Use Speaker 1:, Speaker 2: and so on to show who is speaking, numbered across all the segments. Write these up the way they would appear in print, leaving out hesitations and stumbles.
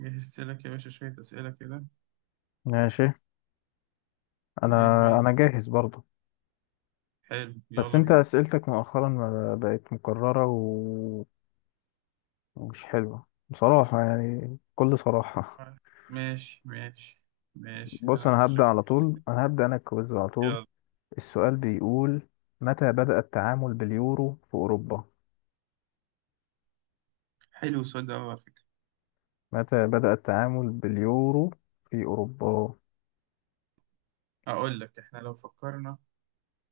Speaker 1: جهزت لك يا باشا شوية أسئلة كده.
Speaker 2: ماشي. انا
Speaker 1: إيه عايز؟
Speaker 2: انا جاهز برضه.
Speaker 1: حلو، يلا
Speaker 2: بس انت
Speaker 1: بينا.
Speaker 2: اسئلتك مؤخرا ما بقت مكررة ومش حلوة بصراحة، يعني بكل صراحة.
Speaker 1: ماشي، ماشي، ماشي،
Speaker 2: بص،
Speaker 1: أنا متشكر.
Speaker 2: انا الكويز على طول.
Speaker 1: يلا.
Speaker 2: السؤال بيقول: متى بدأ التعامل باليورو في اوروبا؟
Speaker 1: حلو السؤال ده أوي على فكرة.
Speaker 2: متى بدأ التعامل باليورو في اوروبا؟
Speaker 1: أقول لك، إحنا لو فكرنا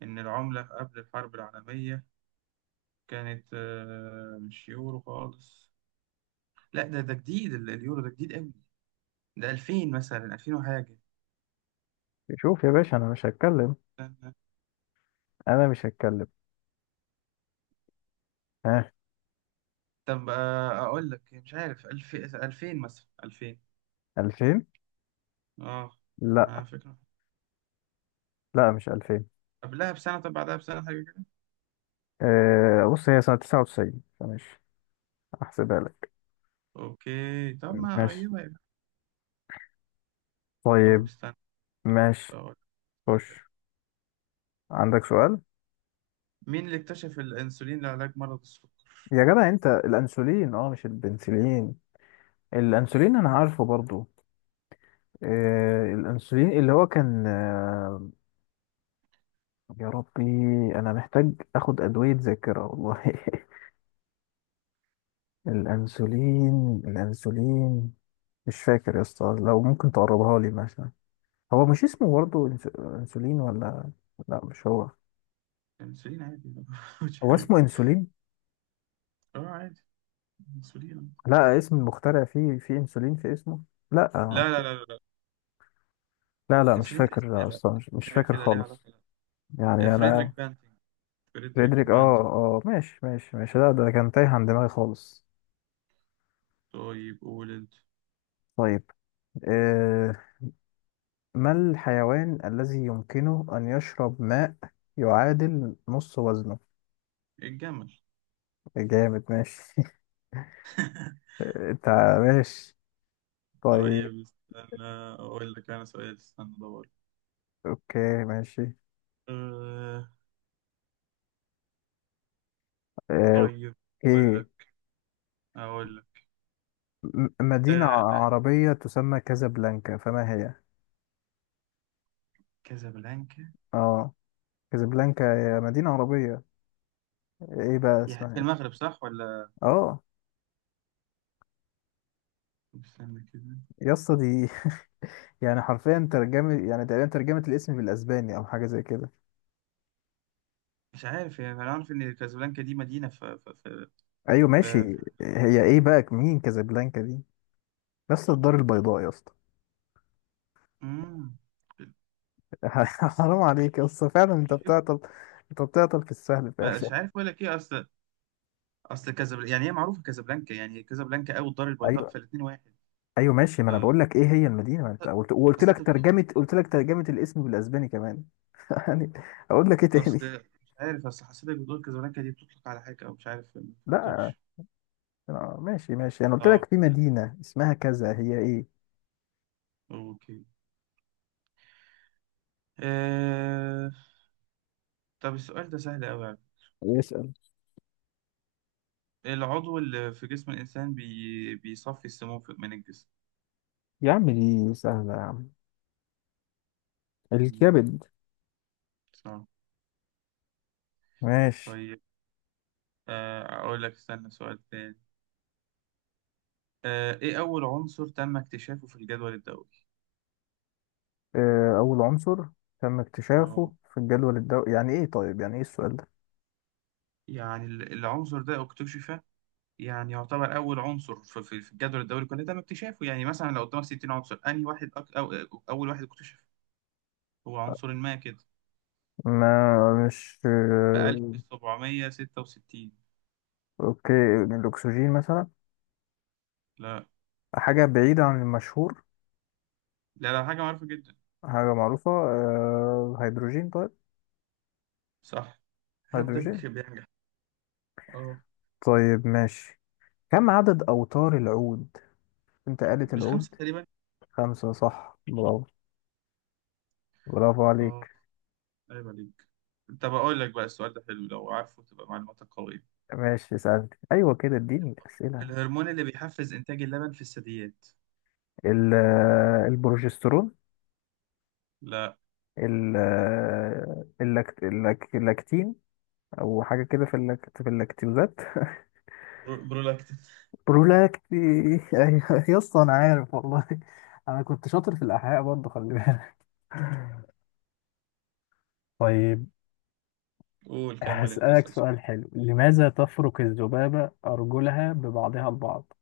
Speaker 1: إن العملة قبل الحرب العالمية كانت مش يورو خالص. لا، ده جديد، اليورو ده جديد أوي. ده 2000 مثلا، 2000 وحاجة.
Speaker 2: شوف يا باشا،
Speaker 1: استنى.
Speaker 2: انا مش هتكلم. ها.
Speaker 1: طب أقول لك مش عارف، 1000، 2000، مثلا 2000.
Speaker 2: 2000.
Speaker 1: أه.
Speaker 2: لا
Speaker 1: ما فكرة.
Speaker 2: لا، مش 2000.
Speaker 1: قبلها بسنة، طب بعدها بسنة حاجة.
Speaker 2: أه، بص هي سنة 99، فمش هحسبها لك.
Speaker 1: اوكي طب، ما
Speaker 2: ماشي.
Speaker 1: قريبة يبقى. طب
Speaker 2: طيب.
Speaker 1: استنى،
Speaker 2: ماشي.
Speaker 1: أقول لك سؤال حلو.
Speaker 2: خش. عندك سؤال.
Speaker 1: مين اللي اكتشف الانسولين لعلاج مرض السكر؟
Speaker 2: يا جدع انت الانسولين، مش البنسلين. الانسولين انا عارفه برضو. الانسولين اللي هو كان يا ربي، انا محتاج اخد ادوية ذاكرة والله. الانسولين. مش فاكر يا اسطى، لو ممكن تقربها لي مثلا. هو مش اسمه برضو انسولين ولا؟ لا مش هو.
Speaker 1: الانسولين عادي مش
Speaker 2: هو
Speaker 1: حاجة.
Speaker 2: اسمه انسولين.
Speaker 1: اه، عادي. انسولين عادي.
Speaker 2: لا، اسم المخترع فيه، في انسولين في اسمه. لا.
Speaker 1: لا، لا، لا، لا، لا.
Speaker 2: لا مش
Speaker 1: الانسولين ده اسم إيه
Speaker 2: فاكر
Speaker 1: بقى،
Speaker 2: اصلا،
Speaker 1: اسم
Speaker 2: مش
Speaker 1: حاجة
Speaker 2: فاكر
Speaker 1: كده ليها
Speaker 2: خالص.
Speaker 1: علاقة. لا.
Speaker 2: يعني انا.
Speaker 1: فريدريك بانتنج، فريدريك
Speaker 2: فريدريك، اه
Speaker 1: بانتنج.
Speaker 2: اه ماشي ماشي، لا ده كان تايه عن دماغي خالص.
Speaker 1: طيب قول انت.
Speaker 2: طيب. آه ما الحيوان الذي يمكنه ان يشرب ماء يعادل نص وزنه؟
Speaker 1: الجمل.
Speaker 2: جامد، ماشي. انت. ماشي. طيب.
Speaker 1: طيب استنى، اقول لك انا سؤال، استنى ادور.
Speaker 2: اوكي ماشي.
Speaker 1: أه.
Speaker 2: آه
Speaker 1: طيب. اقول
Speaker 2: اوكي.
Speaker 1: لك اقول لك
Speaker 2: مدينة
Speaker 1: أه. لا،
Speaker 2: عربية تسمى كازابلانكا، فما هي؟
Speaker 1: كازابلانكا.
Speaker 2: اه، كازابلانكا هي مدينة عربية، ايه بقى اسمها
Speaker 1: في
Speaker 2: ايه؟
Speaker 1: المغرب صح ولا؟
Speaker 2: اه.
Speaker 1: استنى كده.
Speaker 2: يا اسطى دي يعني حرفيا ترجمة، يعني تقريبا ترجمة الاسم بالاسباني او حاجة زي كده.
Speaker 1: مش عارف يعني، انا عارف ان كازابلانكا دي مدينه
Speaker 2: ايوه
Speaker 1: ف
Speaker 2: ماشي.
Speaker 1: ف-
Speaker 2: هي ايه بقى، مين كازابلانكا دي؟ يا اسطى الدار البيضاء يا اسطى.
Speaker 1: مم.
Speaker 2: حرام عليك يا اسطى، فعلا انت
Speaker 1: مش فاكر.
Speaker 2: بتعطل. انت بتعطل في السهل فعلا.
Speaker 1: مش عارف اقول لك ايه، اصل كازابلانكا، يعني هي معروفه كازابلانكا، يعني هي كازابلانكا او الدار البيضاء،
Speaker 2: ايوه.
Speaker 1: فالاثنين واحد.
Speaker 2: ايوه ماشي، ما
Speaker 1: ف
Speaker 2: انا بقول لك ايه هي المدينة، ما انت قلت، وقلت
Speaker 1: اصل انت
Speaker 2: لك
Speaker 1: بت-
Speaker 2: ترجمة، قلت لك ترجمة الاسم بالاسباني كمان. يعني اقول لك ايه تاني.
Speaker 1: اصل مش عارف، اصل حسيتك بتقول كازابلانكا دي بتطلق على حاجه، او مش عارف، ما
Speaker 2: لا،
Speaker 1: فهمتكش.
Speaker 2: ماشي ماشي، انا قلت
Speaker 1: اه،
Speaker 2: لك في مدينة اسمها كذا، هي ايه؟
Speaker 1: اوكي. آه... طب السؤال ده سهل قوي يعني.
Speaker 2: اسأل.
Speaker 1: العضو اللي في جسم الانسان بيصفي السموم من الجسم.
Speaker 2: يا عم دي سهلة يا عم،
Speaker 1: مم،
Speaker 2: الكبد.
Speaker 1: صح.
Speaker 2: ماشي.
Speaker 1: طيب، أقول لك استنى سؤال تاني. إيه أول عنصر تم اكتشافه في الجدول الدوري؟
Speaker 2: أول عنصر تم
Speaker 1: آه
Speaker 2: اكتشافه في الجدول الدوري، يعني إيه؟ طيب يعني إيه السؤال ده؟
Speaker 1: يعني العنصر ده اكتشف، يعني يعتبر أول عنصر في الجدول الدوري كله تم اكتشافه، يعني مثلا لو قدامك 60 عنصر، أنهي واحد أول واحد اكتشف؟ هو عنصر ما كده،
Speaker 2: ما مش
Speaker 1: في 1766.
Speaker 2: أوكي. يعني الأكسجين مثلا؟
Speaker 1: لا،
Speaker 2: حاجة بعيدة عن المشهور.
Speaker 1: لا، لا، حاجة معروفة جدا.
Speaker 2: حاجة معروفة، هيدروجين طيب.
Speaker 1: صح،
Speaker 2: هيدروجين.
Speaker 1: هدك بينجح. آه
Speaker 2: طيب ماشي. كم عدد أوتار العود؟ أنت قالت
Speaker 1: مش
Speaker 2: العود.
Speaker 1: خمسة تقريبا؟
Speaker 2: خمسة صح، برافو. برافو
Speaker 1: آه،
Speaker 2: عليك.
Speaker 1: أيوة عليك. طب أقول لك بقى، السؤال ده حلو لو عارفه تبقى معلوماتك قوية.
Speaker 2: ماشي، سألت، أيوة كده، اديني أسئلة.
Speaker 1: الهرمون اللي بيحفز إنتاج اللبن في الثدييات.
Speaker 2: البروجسترون.
Speaker 1: لا.
Speaker 2: اللاكتين، او حاجه كده في اللاكتوزات.
Speaker 1: برولاكتين.
Speaker 2: برولاكتي. ايوه يا اسطى انا عارف والله، انا كنت شاطر في الاحياء برضه، خلي بالك. طيب،
Speaker 1: قول كمل أنت،
Speaker 2: هسألك
Speaker 1: اسأل سؤال.
Speaker 2: سؤال حلو: لماذا تفرك الذبابة أرجلها ببعضها البعض؟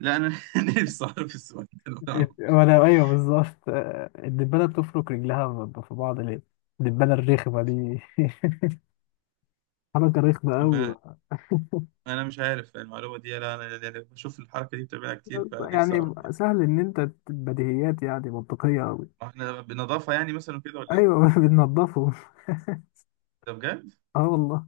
Speaker 1: لا، أنا نفسي أعرف السؤال ده. أنا أعرف.
Speaker 2: وأنا أيوه بالظبط، الدبانة بتفرك رجلها في بعض ليه؟ الدبانة الرخمة دي. حركه رخمه قوي
Speaker 1: ما-
Speaker 2: بقى.
Speaker 1: أنا مش عارف المعلومة دي، لا أنا يعني بشوف الحركة دي بتعملها كتير، فنفسي
Speaker 2: يعني
Speaker 1: أعرف دي.
Speaker 2: سهل ان انت بديهيات، يعني منطقيه قوي.
Speaker 1: إحنا بنضافة يعني مثلا كده ولا إيه؟
Speaker 2: ايوه بننضفه.
Speaker 1: ده بجد؟
Speaker 2: اه والله.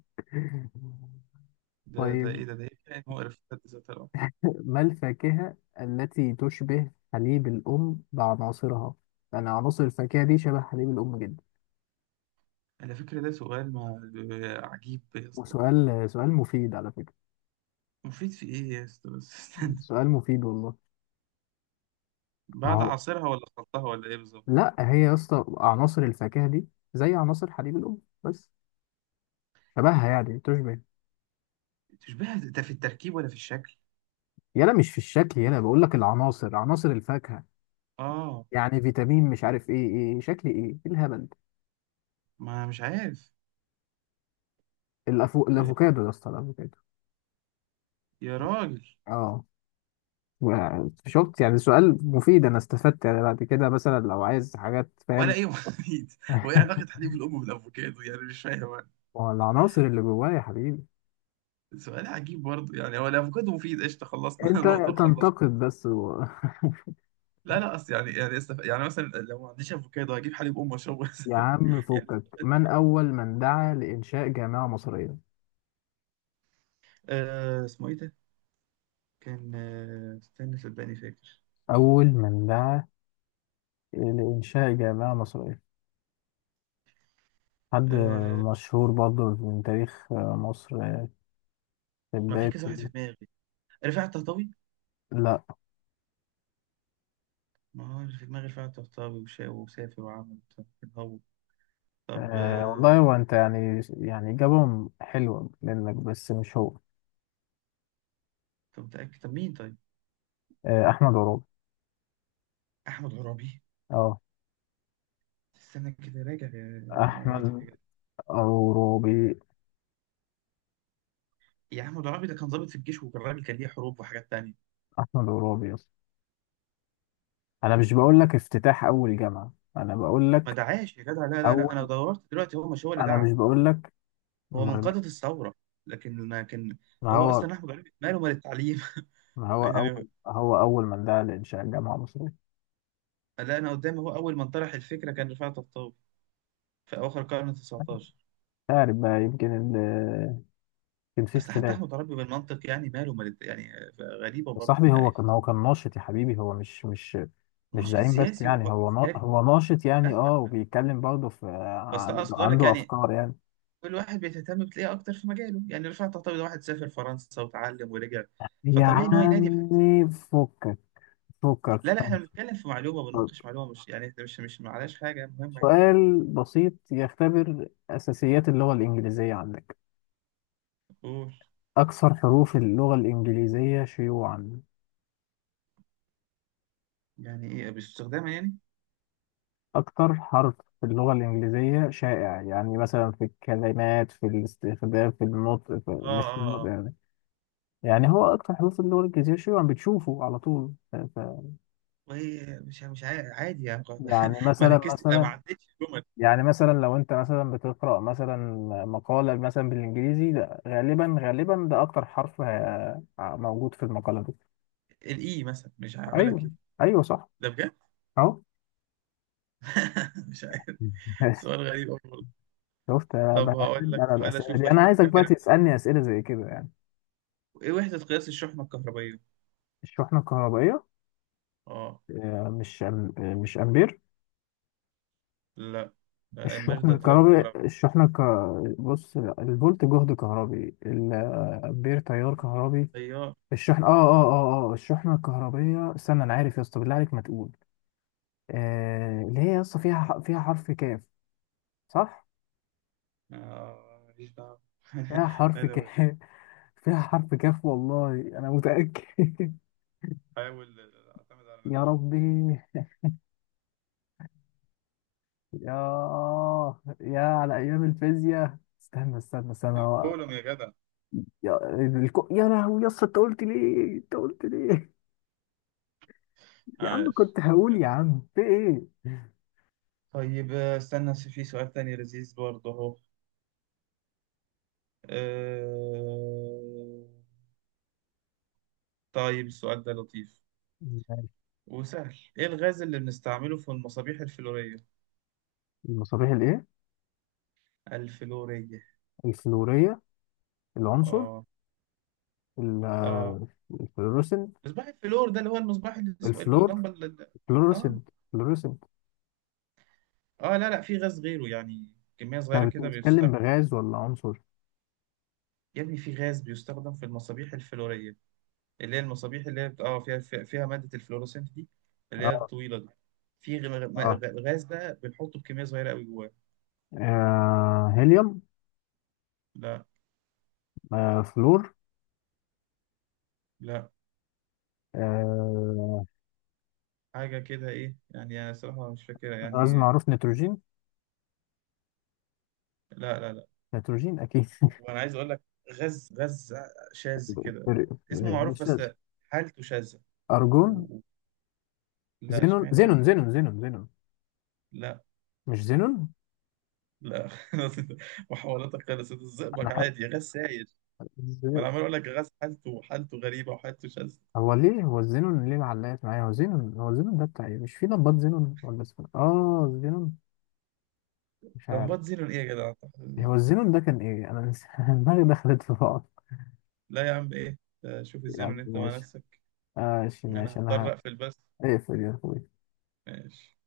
Speaker 1: ده
Speaker 2: طيب،
Speaker 1: إيه، ده إيه، كائن مقرف في حد ذاته الأمر.
Speaker 2: ما الفاكهة التي تشبه حليب الأم بعناصرها؟ يعني عناصر الفاكهة دي شبه حليب الأم جدا.
Speaker 1: على فكرة ده سؤال ما، عجيب يا اسطى.
Speaker 2: سؤال مفيد على فكرة.
Speaker 1: مفيد في إيه يا اسطى، بس استنى.
Speaker 2: سؤال مفيد والله. ما
Speaker 1: بعد
Speaker 2: هو،
Speaker 1: عصيرها ولا خلطها ولا إيه بالظبط؟
Speaker 2: لا هي يا اسطى عناصر الفاكهة دي زي عناصر حليب الأم بس، شبهها يعني، تشبه.
Speaker 1: تشبه ده في التركيب ولا في الشكل؟
Speaker 2: يلا مش في الشكل، يلا بقول لك العناصر، عناصر الفاكهة،
Speaker 1: آه.
Speaker 2: يعني فيتامين مش عارف ايه، ايه شكل، ايه إيه الهبل ده؟
Speaker 1: ما مش عارف. آه،
Speaker 2: الافوكادو يا اسطى، الافوكادو.
Speaker 1: يا راجل.
Speaker 2: اه. شفت يعني، سؤال مفيد، انا استفدت يعني، بعد كده مثلا لو عايز حاجات،
Speaker 1: ولا
Speaker 2: فاهم.
Speaker 1: ايه مفيد؟ وايه علاقة حليب الام بالافوكادو، يعني مش فاهم أنا.
Speaker 2: والعناصر اللي جوايا يا حبيبي.
Speaker 1: سؤال عجيب برضه يعني، هو الافوكادو مفيد؟ قشطة، خلصنا
Speaker 2: انت
Speaker 1: نقطة وخلصنا.
Speaker 2: تنتقد بس و...
Speaker 1: لا، لا، اصل يعني، يعني مثلا لو ما عنديش افوكادو هجيب حليب ام اشربه؟
Speaker 2: يا عم
Speaker 1: يعني
Speaker 2: فكك. من اول من دعا لانشاء جامعة مصرية؟
Speaker 1: اسمه ايه ده؟ كان استنى صدقني فاكر.
Speaker 2: اول من دعا لانشاء جامعة مصرية، حد
Speaker 1: آه،
Speaker 2: مشهور برضه من تاريخ مصر في
Speaker 1: ما في كذا واحد
Speaker 2: بداية.
Speaker 1: في دماغي. رفاعي الطهطاوي.
Speaker 2: لا.
Speaker 1: ما هو اللي في دماغي رفاعي الطهطاوي، وشا وسافر وعمل طب. طب.
Speaker 2: أه والله هو، انت يعني، يعني إجابة حلوة منك، بس مش هو.
Speaker 1: طب متأكد؟ طب مين طيب؟
Speaker 2: أه، احمد عرابي.
Speaker 1: احمد عرابي.
Speaker 2: اه.
Speaker 1: استنى كده، راجع معلوماتك
Speaker 2: احمد
Speaker 1: يا جدع.
Speaker 2: عروبي.
Speaker 1: يا عم ضرابي ده كان ضابط في الجيش، وكان راجل كان ليه حروب وحاجات تانية.
Speaker 2: احمد عروبي يا اسطى. انا مش بقول لك افتتاح اول جامعه، انا بقول
Speaker 1: ما
Speaker 2: لك
Speaker 1: دعاش يا جدع. لا، لا، لا. انا
Speaker 2: اول.
Speaker 1: دورت دلوقتي هو مش هو اللي
Speaker 2: انا
Speaker 1: دعا.
Speaker 2: مش بقول لك.
Speaker 1: هو من
Speaker 2: أمال مين؟
Speaker 1: قادة الثورة لكن،
Speaker 2: ما
Speaker 1: هو
Speaker 2: هو.
Speaker 1: اصلا احمد عرابي ماله مال التعليم
Speaker 2: ما هو
Speaker 1: يعني.
Speaker 2: اول، هو اول من دعا لانشاء جامعه مصريه مش.
Speaker 1: لا، انا قدامي هو اول من طرح الفكرة كان رفعت الطوبي في اواخر القرن 19.
Speaker 2: عارف بقى يمكن كان في
Speaker 1: اصل حتى
Speaker 2: اختلاف.
Speaker 1: احمد عرابي بالمنطق يعني، ماله مال يعني، غريبة
Speaker 2: يا
Speaker 1: برضه
Speaker 2: صاحبي
Speaker 1: يعني.
Speaker 2: هو كان ناشط يا حبيبي، هو مش مش
Speaker 1: ناشط
Speaker 2: زعيم بس
Speaker 1: سياسي
Speaker 2: يعني، هو
Speaker 1: وعسكري،
Speaker 2: هو ناشط يعني،
Speaker 1: فاهمك
Speaker 2: اه
Speaker 1: فاهمك.
Speaker 2: وبيتكلم برضه في،
Speaker 1: بس اقصد اقول لك
Speaker 2: عنده
Speaker 1: يعني،
Speaker 2: افكار يعني.
Speaker 1: كل واحد بيهتم بتلاقيه اكتر في مجاله، يعني رفعت تعتبر ده واحد سافر فرنسا وتعلم ورجع،
Speaker 2: يا
Speaker 1: فطبيعي ان هو ينادي بحاجه
Speaker 2: عمي فكك. فكك
Speaker 1: لا، لا، احنا
Speaker 2: ماشي.
Speaker 1: بنتكلم في معلومه، بنناقش معلومه، مش يعني احنا مش، معلاش حاجه مهمه يعني.
Speaker 2: سؤال بسيط يختبر أساسيات اللغة الإنجليزية عندك:
Speaker 1: قول.
Speaker 2: أكثر حروف اللغة الإنجليزية شيوعا.
Speaker 1: يعني ايه باستخدامها يعني؟
Speaker 2: أكثر حرف في اللغة الإنجليزية شائع، يعني مثلا في الكلمات، في الاستخدام، في النطق، في
Speaker 1: اه،
Speaker 2: مش في
Speaker 1: اه،
Speaker 2: النطق
Speaker 1: اه.
Speaker 2: يعني. يعني هو أكثر حروف في اللغة الإنجليزية شيوعا، بتشوفه على طول ف... ف...
Speaker 1: وهي مش عادي يعني
Speaker 2: يعني
Speaker 1: ما
Speaker 2: مثلا
Speaker 1: ركزت، ما
Speaker 2: مثلا
Speaker 1: عدتش الجمل.
Speaker 2: يعني مثلا لو أنت مثلا بتقرأ مثلا مقالة مثلا بالإنجليزي، ده غالبا ده أكثر حرف موجود في المقالة دي.
Speaker 1: الاي مثلا، مش هقول لك
Speaker 2: أيوه.
Speaker 1: ايه.
Speaker 2: ايوه صح.
Speaker 1: ده بجد؟
Speaker 2: اهو.
Speaker 1: مش عارف.
Speaker 2: ماشي.
Speaker 1: سؤال غريب أوي والله.
Speaker 2: شفت
Speaker 1: طب
Speaker 2: بقى،
Speaker 1: هقول
Speaker 2: أحب
Speaker 1: لك
Speaker 2: على
Speaker 1: سؤال،
Speaker 2: الأسئلة
Speaker 1: اشوف
Speaker 2: دي، أنا عايزك بقى
Speaker 1: فاكر.
Speaker 2: تسألني أسئلة زي كده يعني.
Speaker 1: ايه وحده قياس الشحنه الكهربائيه؟
Speaker 2: الشحنة الكهربائية.
Speaker 1: اه،
Speaker 2: آه، مش أم- آه، مش أمبير.
Speaker 1: لا، ده امبير،
Speaker 2: الشحن
Speaker 1: ده تيار
Speaker 2: الكهربي،
Speaker 1: كهرباء.
Speaker 2: الشحنة ك... بص، الفولت جهد كهربي، الأمبير تيار كهربي،
Speaker 1: طيار.
Speaker 2: الشحن آه الشحنة الكهربية. استنى أنا عارف يا اسطى، بالله عليك ما تقول. آه... اللي هي يا اسطى فيها فيها حرف كاف، صح؟
Speaker 1: ماليش دعوة
Speaker 2: فيها حرف
Speaker 1: أنا بس
Speaker 2: كاف. فيها حرف كاف والله، أنا متأكد.
Speaker 1: بحاول أعتمد على
Speaker 2: يا
Speaker 1: نفسي.
Speaker 2: ربي، يا يا على أيام الفيزياء، استنى استنى هو.
Speaker 1: الكولوم يا جدع.
Speaker 2: يا يا لهوي يا اسطى، أنت قلت ليه؟ أنت قلت ليه؟ يا عم
Speaker 1: عاش.
Speaker 2: كنت هقول، يا عم في إيه؟
Speaker 1: طيب، استنى في سؤال تاني لذيذ برضه أهو. آه، طيب السؤال ده لطيف
Speaker 2: ماشي.
Speaker 1: وسهل. إيه الغاز اللي بنستعمله في المصابيح الفلورية؟
Speaker 2: المصابيح الإيه؟
Speaker 1: الفلورية.
Speaker 2: الفلورية. العنصر.
Speaker 1: آه،
Speaker 2: ال-
Speaker 1: آه.
Speaker 2: آه، الفلوروسنت.
Speaker 1: مصباح الفلور ده اللي هو المصباح اللي اسمه إيه،
Speaker 2: الفلور.
Speaker 1: اللمبة آه.
Speaker 2: الفلوروسنت. الفلوروسنت.
Speaker 1: آه. لا، لا، في غاز غيره يعني، كمية صغيرة
Speaker 2: أنت
Speaker 1: كده
Speaker 2: بتتكلم
Speaker 1: بيستخدم.
Speaker 2: بغاز ولا عنصر؟
Speaker 1: يا ابني في غاز بيستخدم في المصابيح الفلورية، اللي هي المصابيح اللي هي فيها مادة الفلوروسنت دي، اللي هي
Speaker 2: آه.
Speaker 1: الطويلة دي. في
Speaker 2: آه,
Speaker 1: غاز ده بنحطه بكمية صغيرة قوي جواه.
Speaker 2: هيليوم.
Speaker 1: لا،
Speaker 2: آه. فلور.
Speaker 1: لا،
Speaker 2: آه.
Speaker 1: حاجة كده ايه يعني، انا صراحة مش فاكرها
Speaker 2: غاز
Speaker 1: يعني.
Speaker 2: معروف، نيتروجين.
Speaker 1: لا، لا، لا.
Speaker 2: نيتروجين أكيد.
Speaker 1: وانا عايز اقول لك غاز غاز شاذ كده.
Speaker 2: فريق
Speaker 1: اسمه
Speaker 2: فريق
Speaker 1: معروف بس
Speaker 2: الشاذ.
Speaker 1: حالته شاذة. و...
Speaker 2: أرجون.
Speaker 1: و- لا
Speaker 2: زينون
Speaker 1: اشمعنى
Speaker 2: زينون
Speaker 1: ارجو.
Speaker 2: زينون زينون زينون.
Speaker 1: لا،
Speaker 2: مش زينون.
Speaker 1: لا محاولاتك خلصت.
Speaker 2: أنا
Speaker 1: الزئبق
Speaker 2: حق...
Speaker 1: عادي غاز سايل. وانا عمال اقول لك غاز حالته غريبة، وحالته شاذة.
Speaker 2: هو ليه، هو الزينون ليه معلقت معايا، هو زينون، هو زينون ده بتاع إيه، مش في نبات زينون، ولا اسمه زينون؟ مش عارف.
Speaker 1: لمبات زينون ايه يا جدع؟
Speaker 2: هو الزينون ده كان إيه؟ دماغي دخلت في بعض.
Speaker 1: لا يا عم ايه، شوف
Speaker 2: يا
Speaker 1: الزينون
Speaker 2: عم
Speaker 1: انت مع
Speaker 2: ماشي،
Speaker 1: نفسك.
Speaker 2: ماشي
Speaker 1: انا
Speaker 2: ماشي أنا.
Speaker 1: هضطر اقفل بس.
Speaker 2: هقفل يا أخوي.
Speaker 1: ماشي